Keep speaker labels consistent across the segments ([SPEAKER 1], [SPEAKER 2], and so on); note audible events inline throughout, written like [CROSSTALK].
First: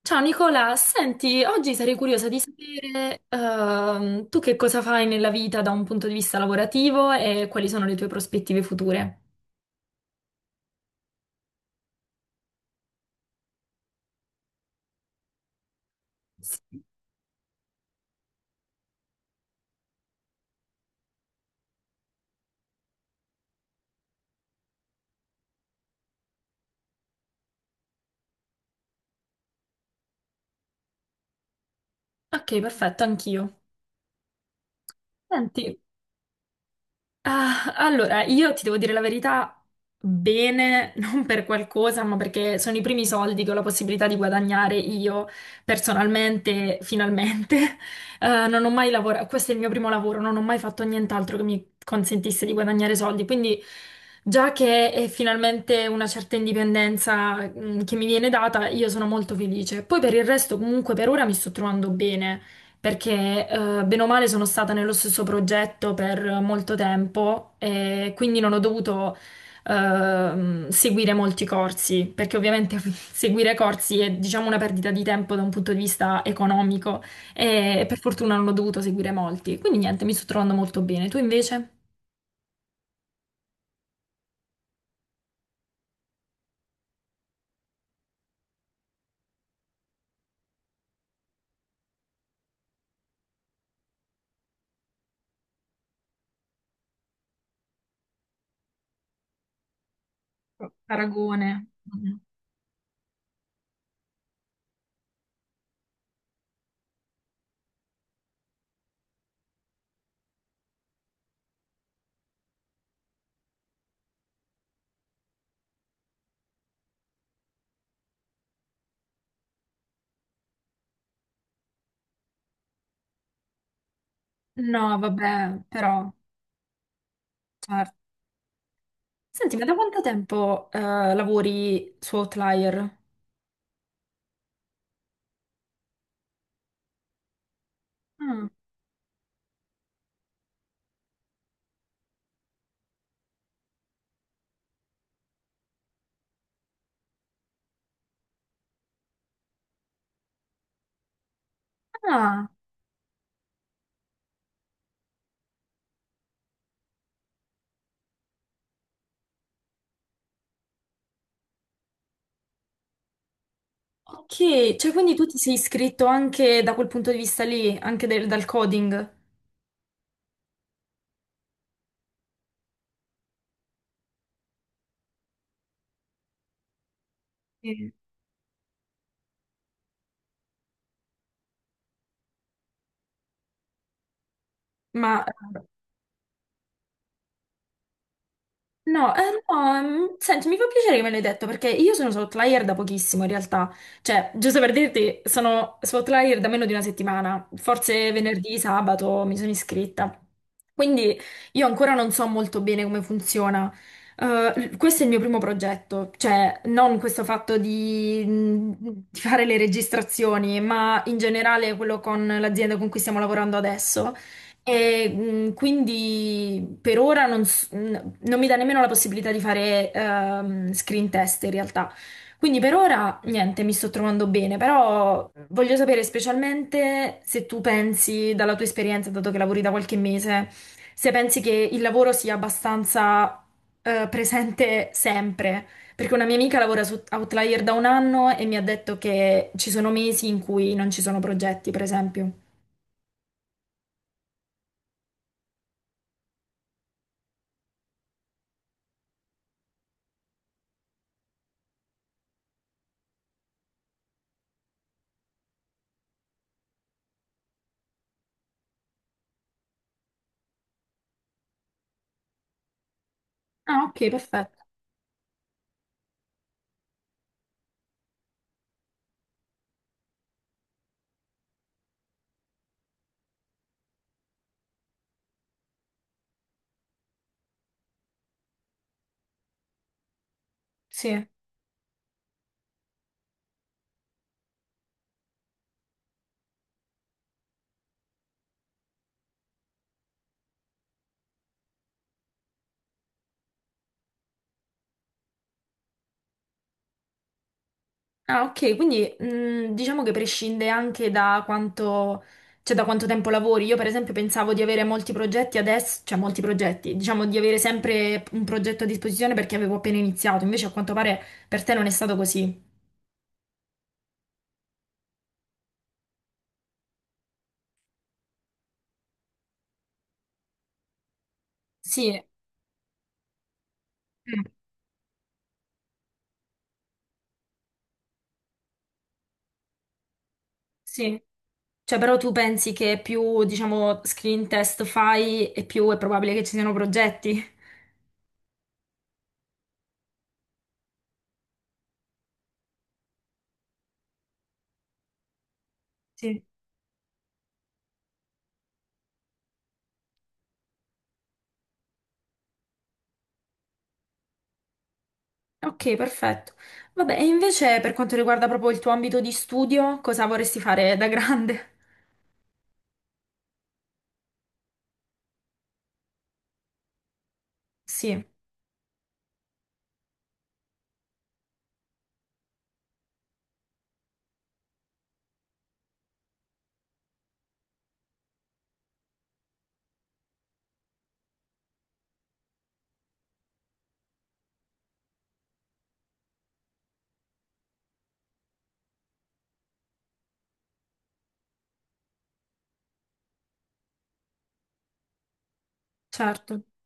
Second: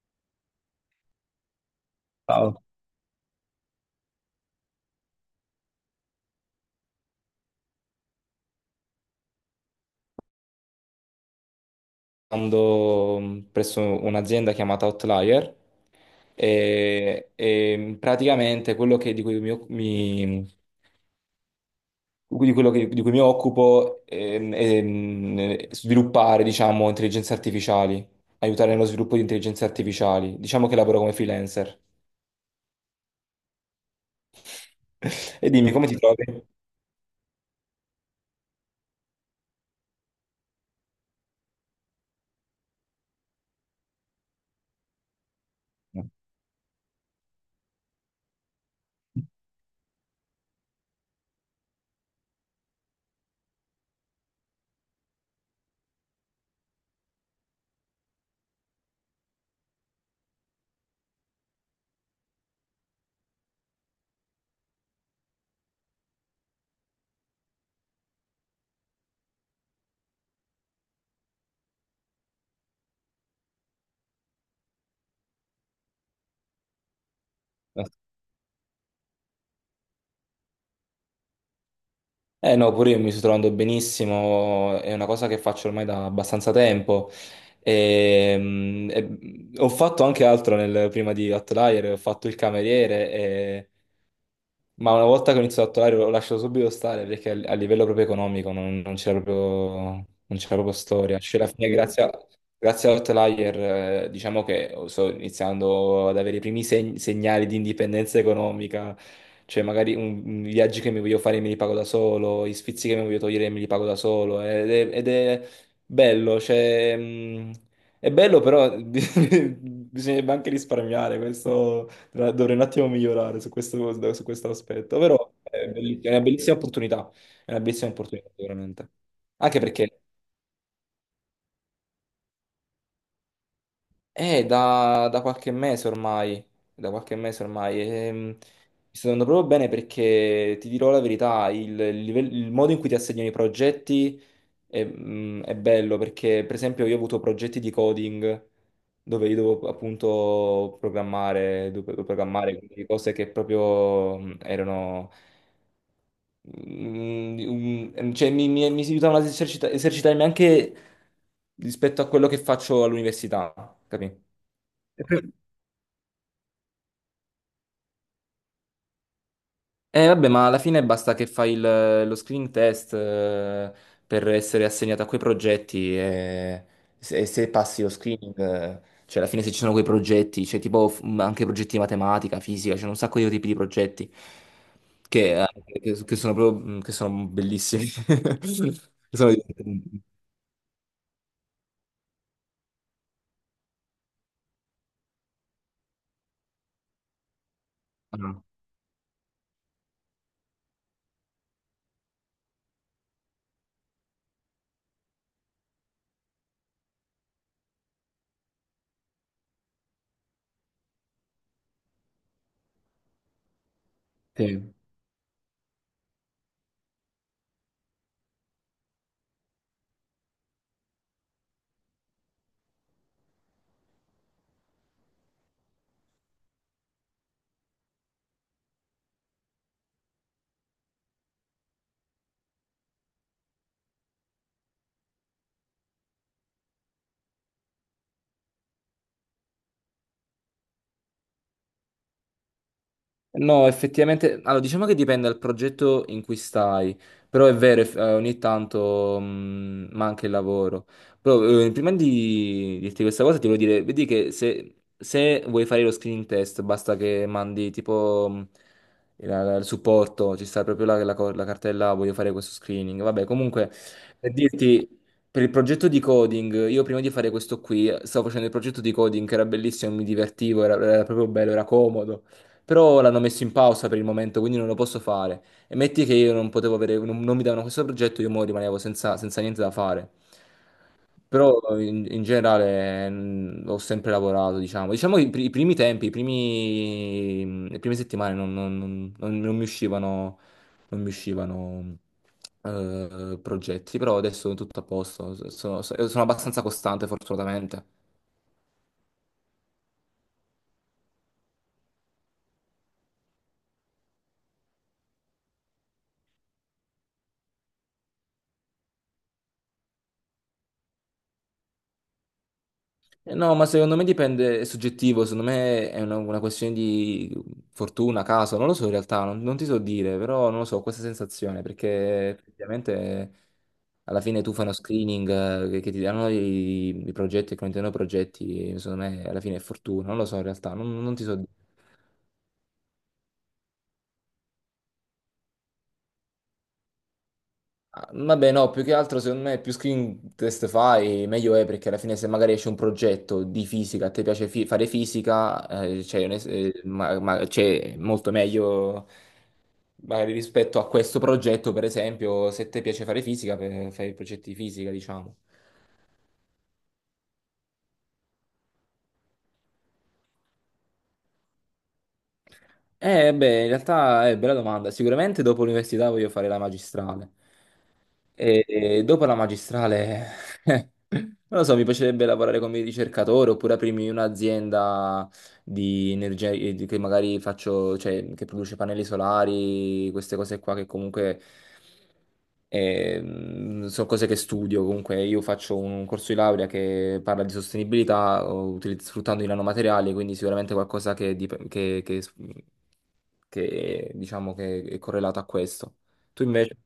[SPEAKER 1] Ciao Nicola, senti, oggi sarei curiosa di
[SPEAKER 2] Ciao.
[SPEAKER 1] sapere tu che cosa fai nella vita da un punto di vista lavorativo e quali sono le tue prospettive future.
[SPEAKER 2] Lavorando presso un'azienda chiamata Outlier e praticamente quello che- di cui mi, occu- mi- di cui mi occupo, è, sviluppare, diciamo, intelligenze artificiali, aiutare nello sviluppo di intelligenze artificiali. Diciamo che lavoro come freelancer.
[SPEAKER 1] Ok, perfetto, anch'io.
[SPEAKER 2] [LAUGHS] E dimmi,
[SPEAKER 1] Senti,
[SPEAKER 2] come ti trovi?
[SPEAKER 1] ah, allora, io ti devo dire la verità, bene, [LAUGHS] non per qualcosa, ma perché sono i primi soldi che ho la possibilità di guadagnare io personalmente, finalmente. [LAUGHS] Non ho mai lavorato, questo è il mio primo lavoro, non ho mai fatto nient'altro che mi consentisse di guadagnare soldi, quindi già che è finalmente una certa indipendenza, che mi viene data, io sono molto felice. Poi per il resto, comunque, per ora mi sto trovando bene perché bene o male sono stata nello stesso progetto per molto tempo e quindi non ho dovuto seguire molti corsi, perché ovviamente [LAUGHS] seguire corsi è diciamo una perdita di tempo da un punto di vista economico e per fortuna non ho dovuto seguire molti. Quindi niente, mi sto trovando molto bene. Tu invece?
[SPEAKER 2] Eh no, pure io mi sto trovando benissimo, è una cosa che faccio ormai da abbastanza tempo. Ho fatto anche altro, prima di Outlier, ho fatto il cameriere, ma una volta che ho iniziato a tatuare l'ho lasciato subito stare perché a livello proprio economico non c'era proprio, non c'era proprio storia. Cioè, alla
[SPEAKER 1] Paragone.
[SPEAKER 2] fine, grazie,
[SPEAKER 1] Mm.
[SPEAKER 2] a- grazie all'Outlier, diciamo che sto iniziando ad avere i primi segnali di indipendenza economica. Cioè, magari i viaggi che mi voglio fare me li pago da solo, gli sfizi che mi voglio togliere me li pago da solo. Ed è bello, cioè, è bello, però [LAUGHS] bisognerebbe anche risparmiare questo. Dovrei un attimo migliorare su questo
[SPEAKER 1] No,
[SPEAKER 2] aspetto, però
[SPEAKER 1] vabbè, però
[SPEAKER 2] è una bellissima opportunità, è una bellissima
[SPEAKER 1] certo.
[SPEAKER 2] opportunità veramente.
[SPEAKER 1] Senti,
[SPEAKER 2] Anche
[SPEAKER 1] ma da quanto
[SPEAKER 2] perché
[SPEAKER 1] tempo lavori su Outlier?
[SPEAKER 2] è da qualche mese ormai, da qualche mese ormai. Mi
[SPEAKER 1] Mm.
[SPEAKER 2] sto andando proprio bene perché ti dirò la verità, il modo in cui ti assegnano i progetti è bello, perché per esempio io ho avuto progetti di coding dove io dovevo appunto programmare, dovevo
[SPEAKER 1] Ah.
[SPEAKER 2] programmare, quindi cose che proprio erano. Mi si aiutavano ad esercitarmi anche rispetto a quello che faccio all'università, capì?
[SPEAKER 1] Ok, cioè quindi tu
[SPEAKER 2] Per-
[SPEAKER 1] ti sei iscritto anche da quel punto di vista lì, anche dal coding.
[SPEAKER 2] Vabbè, ma alla fine basta che lo screening test, per essere assegnato a quei progetti, e se passi lo
[SPEAKER 1] Sì.
[SPEAKER 2] screening, cioè alla fine se ci sono quei progetti, c'è tipo, anche progetti di matematica, fisica, c'è un sacco di tipi di progetti
[SPEAKER 1] Ma
[SPEAKER 2] che, eh, che sono proprio, che sono bellissimi. [LAUGHS]
[SPEAKER 1] no,
[SPEAKER 2] Sono
[SPEAKER 1] no,
[SPEAKER 2] divertenti.
[SPEAKER 1] senti, mi fa piacere che me l'hai detto perché io sono su Outlier da pochissimo in realtà, cioè, giusto per dirti, sono su Outlier da meno di una settimana, forse
[SPEAKER 2] Ah,
[SPEAKER 1] venerdì, sabato mi sono iscritta, quindi io ancora non so molto bene come funziona. Questo è il mio primo progetto, cioè non questo fatto di, di fare le registrazioni, ma in generale quello con l'azienda con cui stiamo lavorando adesso.
[SPEAKER 2] sì.
[SPEAKER 1] E, quindi per ora non so, non mi dà nemmeno la possibilità di fare screen test in realtà. Quindi per ora niente, mi sto trovando bene, però voglio sapere specialmente se tu pensi, dalla tua esperienza, dato che lavori da qualche mese, se pensi che il lavoro sia abbastanza presente sempre. Perché una mia amica lavora su Outlier da un anno e mi ha detto che ci sono mesi in cui non ci sono progetti, per esempio.
[SPEAKER 2] No, effettivamente, allora diciamo che dipende dal progetto in cui stai, però è vero, ogni tanto manca il lavoro. Però prima di dirti questa cosa ti voglio dire, vedi che se vuoi fare lo screening test basta che mandi tipo, il supporto, ci sta proprio la cartella voglio fare questo screening. Vabbè, comunque
[SPEAKER 1] Ah, ok,
[SPEAKER 2] per
[SPEAKER 1] perfetto.
[SPEAKER 2] dirti. Per il progetto di coding, io prima di fare questo qui, stavo facendo il progetto di coding che era bellissimo, mi divertivo, era proprio bello, era comodo. Però l'hanno messo in pausa per il momento, quindi non lo posso fare. E metti che io non potevo avere, non mi davano questo progetto, io mo rimanevo senza niente da fare.
[SPEAKER 1] Sì.
[SPEAKER 2] Però in generale, ho sempre lavorato, diciamo. Diciamo che i primi tempi, i primi, le prime settimane non mi uscivano, non mi uscivano, progetti, però adesso è tutto a posto. Sono abbastanza costante, fortunatamente.
[SPEAKER 1] Ah, ok, quindi diciamo che prescinde anche da quanto, cioè da quanto tempo lavori. Io, per esempio, pensavo di avere molti progetti adesso, cioè molti progetti, diciamo di avere sempre un progetto a disposizione perché avevo appena iniziato, invece a quanto pare per te non è stato così.
[SPEAKER 2] No, ma secondo me dipende, è soggettivo, secondo me è una questione di fortuna, caso, non lo so in realtà, non ti so dire, però non lo so, questa sensazione,
[SPEAKER 1] Sì.
[SPEAKER 2] perché ovviamente alla fine
[SPEAKER 1] Mm.
[SPEAKER 2] tu fai uno screening, che ti danno i progetti, che contengono progetti, secondo me alla fine è fortuna, non lo so in realtà, non
[SPEAKER 1] Sì,
[SPEAKER 2] ti so dire.
[SPEAKER 1] cioè però tu pensi che più, diciamo, screen test fai e più è probabile che ci siano progetti?
[SPEAKER 2] Ah, vabbè, no, più che altro secondo me più screen test fai, meglio è, perché alla fine se magari esce un progetto di fisica, a te piace fare fisica, c'è un
[SPEAKER 1] Sì.
[SPEAKER 2] es- ma- c'è molto meglio magari rispetto a questo progetto, per esempio, se ti piace fare fisica, fai progetti di fisica, diciamo.
[SPEAKER 1] Ok, perfetto. Vabbè, e invece per quanto riguarda proprio il tuo ambito di studio, cosa vorresti fare da grande?
[SPEAKER 2] Beh, in realtà è bella domanda. Sicuramente dopo l'università voglio fare la magistrale.
[SPEAKER 1] Sì.
[SPEAKER 2] E dopo la magistrale, [LAUGHS] non lo so, mi piacerebbe lavorare come ricercatore oppure aprirmi un'azienda di energia, che magari faccio, cioè che produce pannelli solari, queste cose qua che comunque, sono cose che studio. Comunque io faccio un corso di laurea che parla di sostenibilità o sfruttando i nanomateriali, quindi sicuramente qualcosa che diciamo che è correlato a questo. Tu
[SPEAKER 1] Certo.
[SPEAKER 2] invece?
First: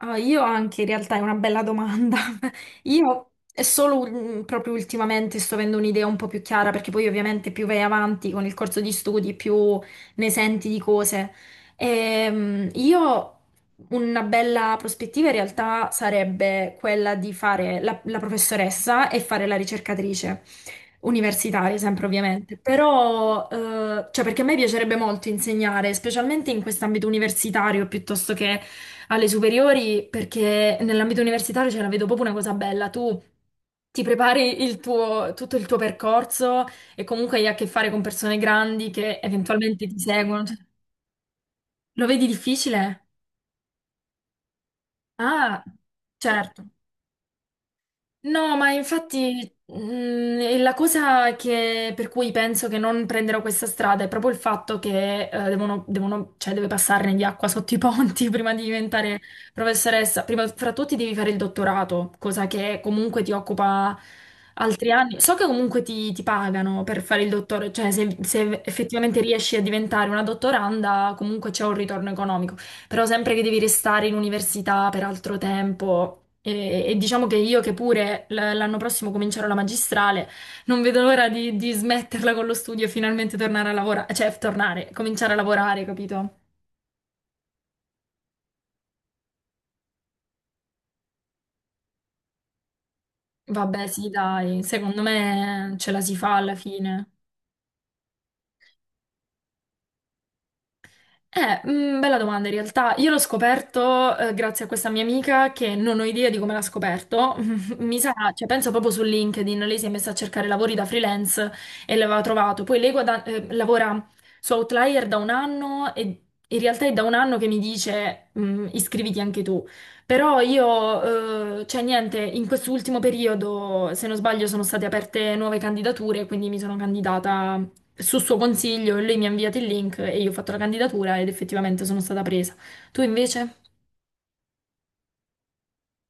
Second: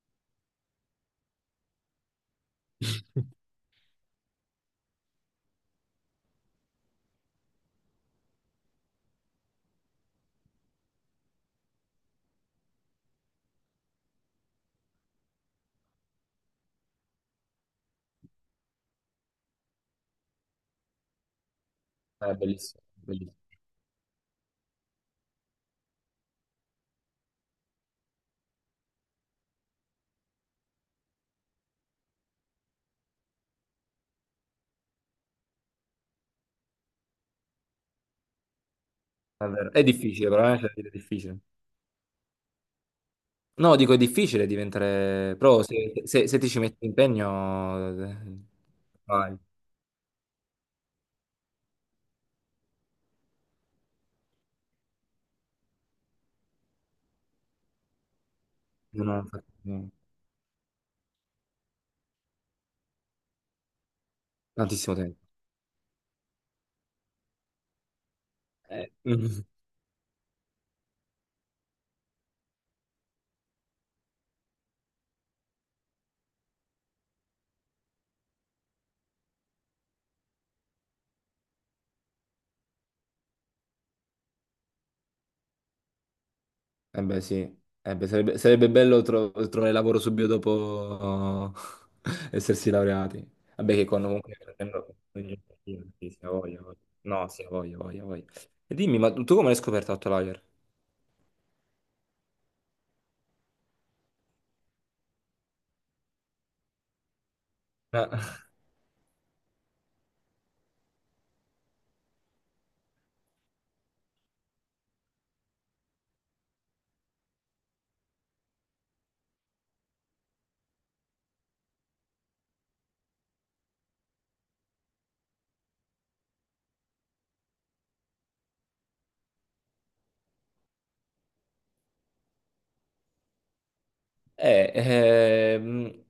[SPEAKER 1] Ah, io anche in realtà è una bella domanda. [LAUGHS] Io è solo proprio ultimamente sto avendo un'idea un po' più chiara perché poi ovviamente più vai avanti con il corso di studi, più ne senti di cose. Io una bella prospettiva in realtà sarebbe quella di fare la professoressa e fare la ricercatrice universitaria, sempre
[SPEAKER 2] È
[SPEAKER 1] ovviamente,
[SPEAKER 2] bellissimo. Bellissimo.
[SPEAKER 1] però cioè perché a me piacerebbe molto insegnare, specialmente in quest'ambito universitario piuttosto che alle superiori perché nell'ambito universitario ce la vedo proprio una cosa bella. Tu ti prepari il tuo, tutto il tuo percorso e comunque hai a che fare con persone grandi che
[SPEAKER 2] È vero. È
[SPEAKER 1] eventualmente ti
[SPEAKER 2] difficile,
[SPEAKER 1] seguono.
[SPEAKER 2] però,
[SPEAKER 1] Cioè,
[SPEAKER 2] cioè, è difficile.
[SPEAKER 1] lo vedi difficile?
[SPEAKER 2] No, dico, è difficile diventare
[SPEAKER 1] Ah,
[SPEAKER 2] pro, se ti ci
[SPEAKER 1] certo.
[SPEAKER 2] metti impegno,
[SPEAKER 1] No, ma
[SPEAKER 2] vai.
[SPEAKER 1] infatti e la cosa per cui penso che non prenderò questa strada è proprio il fatto che cioè, deve passarne di acqua sotto i ponti [LAUGHS] prima di
[SPEAKER 2] Non
[SPEAKER 1] diventare
[SPEAKER 2] ho fatto no,
[SPEAKER 1] professoressa. Prima fra tutti devi fare il dottorato, cosa che comunque ti occupa altri
[SPEAKER 2] tantissimo tempo.
[SPEAKER 1] anni. So che comunque ti, ti pagano per fare il dottore, cioè se effettivamente
[SPEAKER 2] Mm.
[SPEAKER 1] riesci a diventare una dottoranda comunque c'è un ritorno economico. Però sempre che devi restare in università per altro tempo e diciamo che io che pure l'anno prossimo comincerò la magistrale, non vedo l'ora di smetterla con lo studio e finalmente tornare a lavorare, cioè tornare, cominciare a lavorare, capito?
[SPEAKER 2] Eh beh, sì, eh beh, sarebbe bello trovare lavoro subito dopo [LAUGHS] essersi laureati. Vabbè, che
[SPEAKER 1] Vabbè,
[SPEAKER 2] quando
[SPEAKER 1] sì,
[SPEAKER 2] comunque
[SPEAKER 1] dai, secondo
[SPEAKER 2] sì,
[SPEAKER 1] me ce la
[SPEAKER 2] sì,
[SPEAKER 1] si
[SPEAKER 2] sì, ha
[SPEAKER 1] fa alla
[SPEAKER 2] voglia, ha voglia.
[SPEAKER 1] fine.
[SPEAKER 2] No, sì, ha voglia, ha voglia, ha voglia. E dimmi, ma tu come l'hai scoperto Outlier?
[SPEAKER 1] Bella domanda in realtà. Io l'ho scoperto grazie a questa mia amica che non ho idea di come l'ha scoperto. [LAUGHS] Mi sa,
[SPEAKER 2] Ah.
[SPEAKER 1] cioè, penso proprio su LinkedIn, lei si è messa a cercare lavori da freelance e l'aveva trovato. Poi lei lavora su Outlier da un anno e in realtà è da un anno che mi dice iscriviti anche tu. Però io, cioè niente, in quest'ultimo periodo, se non sbaglio, sono state aperte nuove candidature, quindi mi sono candidata su suo consiglio, lei mi ha inviato il link e io ho fatto la candidatura ed effettivamente sono stata presa. Tu invece?
[SPEAKER 2] Eh, ehm,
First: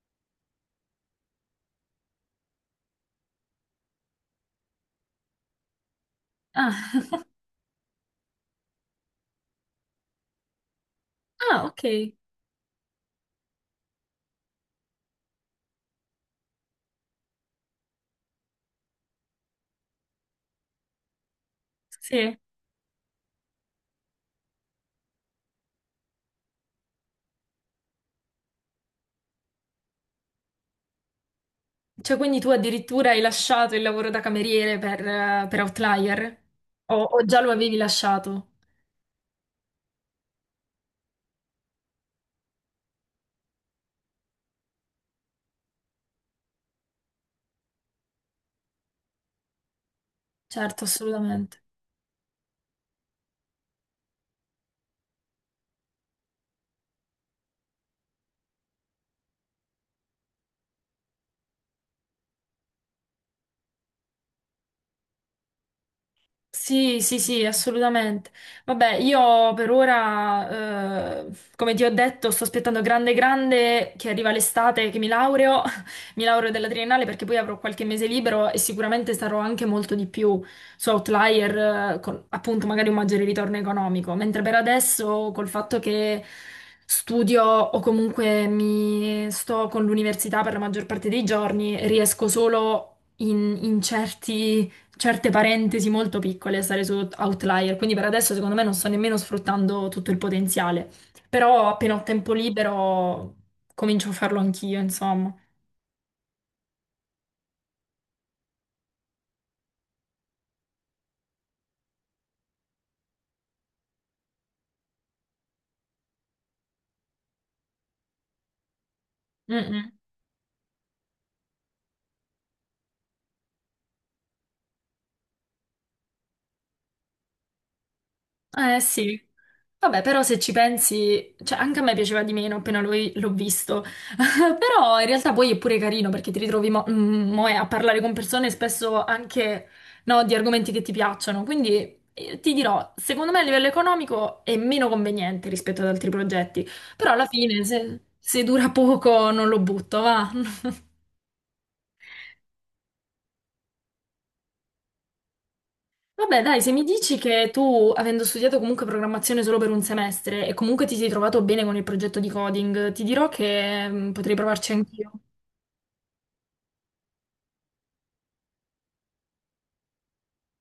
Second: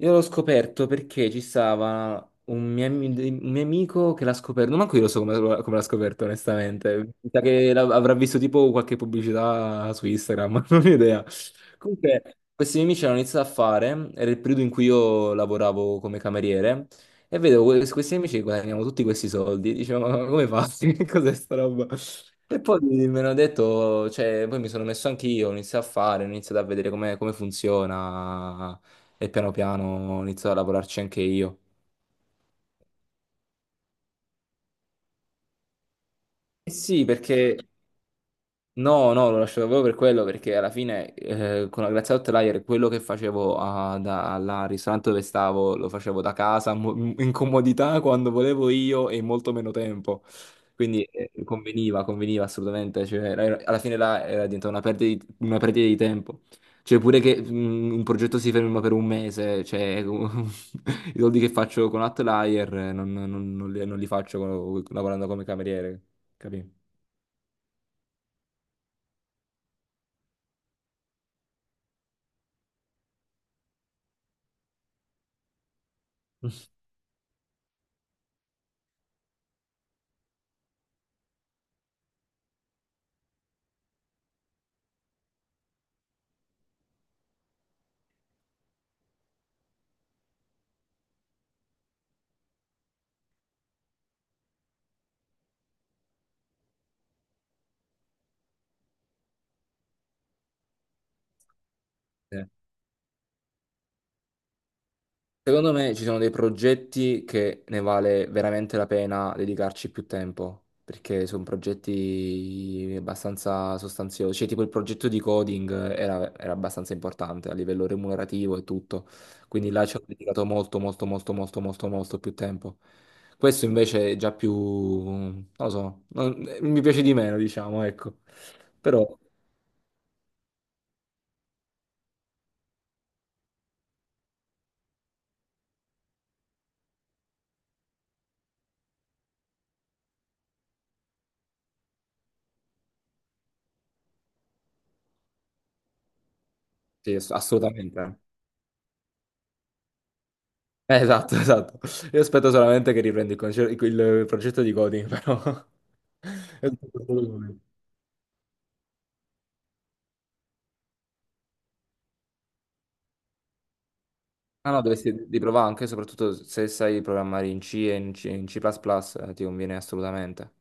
[SPEAKER 2] Io l'ho scoperto perché ci stava un mio amico che l'ha scoperto. Non manco io lo so come l'ha scoperto, onestamente.
[SPEAKER 1] Ah,
[SPEAKER 2] Mi sa che avrà visto tipo qualche pubblicità su Instagram, [LAUGHS] non ho idea.
[SPEAKER 1] ah, ok.
[SPEAKER 2] Comunque, questi miei amici hanno iniziato a fare, era il periodo in cui io lavoravo come cameriere, e vedevo questi miei amici che guadagnavano tutti questi soldi. Dicevo, ma come fatti? [LAUGHS] Che cos'è sta roba?
[SPEAKER 1] Sì.
[SPEAKER 2] E poi mi hanno detto, cioè, poi mi sono messo anch'io, ho iniziato a fare, ho iniziato a vedere come funziona, e piano piano ho iniziato a lavorarci anche io.
[SPEAKER 1] Cioè, quindi tu addirittura hai lasciato il lavoro da cameriere per Outlier?
[SPEAKER 2] Eh sì,
[SPEAKER 1] O già lo
[SPEAKER 2] perché.
[SPEAKER 1] avevi lasciato?
[SPEAKER 2] No, no, lo lascio proprio per quello, perché alla fine, con la Grazia Hotelier quello che facevo, al ristorante dove stavo lo facevo da casa, in comodità, quando volevo io e in molto meno tempo.
[SPEAKER 1] Certo,
[SPEAKER 2] Quindi,
[SPEAKER 1] assolutamente.
[SPEAKER 2] conveniva assolutamente. Cioè, alla fine là era diventata di una perdita di tempo. Cioè pure che, un progetto si ferma per un mese, cioè, [LAUGHS] i soldi che faccio con Hotelier, non li faccio, lavorando come cameriere, capì?
[SPEAKER 1] Sì, sì, sì, assolutamente. Vabbè, io per ora, come ti ho detto, sto aspettando grande, grande che arriva l'estate, che mi laureo, [LAUGHS] mi laureo della triennale perché poi avrò qualche mese libero e sicuramente sarò anche molto di più su Outlier, con appunto magari un maggiore ritorno economico. Mentre per adesso, col fatto che studio o comunque mi sto con l'università per la maggior parte dei giorni, riesco solo in certi certe parentesi molto piccole, e stare su Outlier, quindi per adesso secondo me non sto nemmeno sfruttando tutto il potenziale, però appena ho tempo
[SPEAKER 2] Eh.
[SPEAKER 1] libero comincio a farlo anch'io, insomma.
[SPEAKER 2] Secondo me ci sono dei progetti che ne vale veramente la pena dedicarci più tempo, perché sono progetti abbastanza sostanziosi, cioè tipo il progetto di coding era abbastanza importante a livello remunerativo e tutto,
[SPEAKER 1] Mm,
[SPEAKER 2] quindi là
[SPEAKER 1] mm.
[SPEAKER 2] ci ho dedicato molto molto molto molto molto molto più tempo. Questo invece è già più, non lo so, mi piace di meno, diciamo, ecco.
[SPEAKER 1] Eh
[SPEAKER 2] Però
[SPEAKER 1] sì. Vabbè, però se ci pensi, cioè anche a me piaceva di meno appena l'ho visto. [LAUGHS] Però in realtà poi è pure carino perché ti ritrovi mo è a parlare con persone spesso anche no, di argomenti che ti piacciono. Quindi ti dirò, secondo me a livello economico è meno conveniente rispetto ad altri progetti. Però
[SPEAKER 2] sì,
[SPEAKER 1] alla fine, se,
[SPEAKER 2] assolutamente.
[SPEAKER 1] se dura poco, non lo butto, va. [LAUGHS]
[SPEAKER 2] Esatto, [LAUGHS] esatto. Io aspetto solamente che riprendi il progetto di coding, però.
[SPEAKER 1] Vabbè,
[SPEAKER 2] [LAUGHS]
[SPEAKER 1] dai,
[SPEAKER 2] È
[SPEAKER 1] se mi
[SPEAKER 2] tutto
[SPEAKER 1] dici
[SPEAKER 2] solo
[SPEAKER 1] che
[SPEAKER 2] lui.
[SPEAKER 1] tu, avendo studiato comunque programmazione solo per un semestre e comunque ti sei trovato bene con il progetto di coding, ti dirò che potrei
[SPEAKER 2] Ah
[SPEAKER 1] provarci
[SPEAKER 2] no,
[SPEAKER 1] anch'io.
[SPEAKER 2] dovresti di provare anche, soprattutto se sai programmare in C e in C, in C++, ti conviene assolutamente.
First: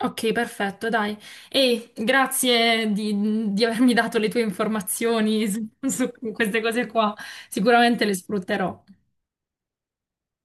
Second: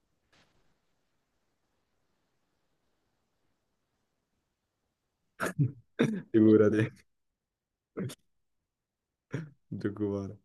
[SPEAKER 1] Ok, perfetto, dai. E grazie di avermi dato le tue informazioni su
[SPEAKER 2] [LAUGHS]
[SPEAKER 1] su queste
[SPEAKER 2] Figurati,
[SPEAKER 1] cose qua. Sicuramente le sfrutterò.
[SPEAKER 2] non ti preoccupare.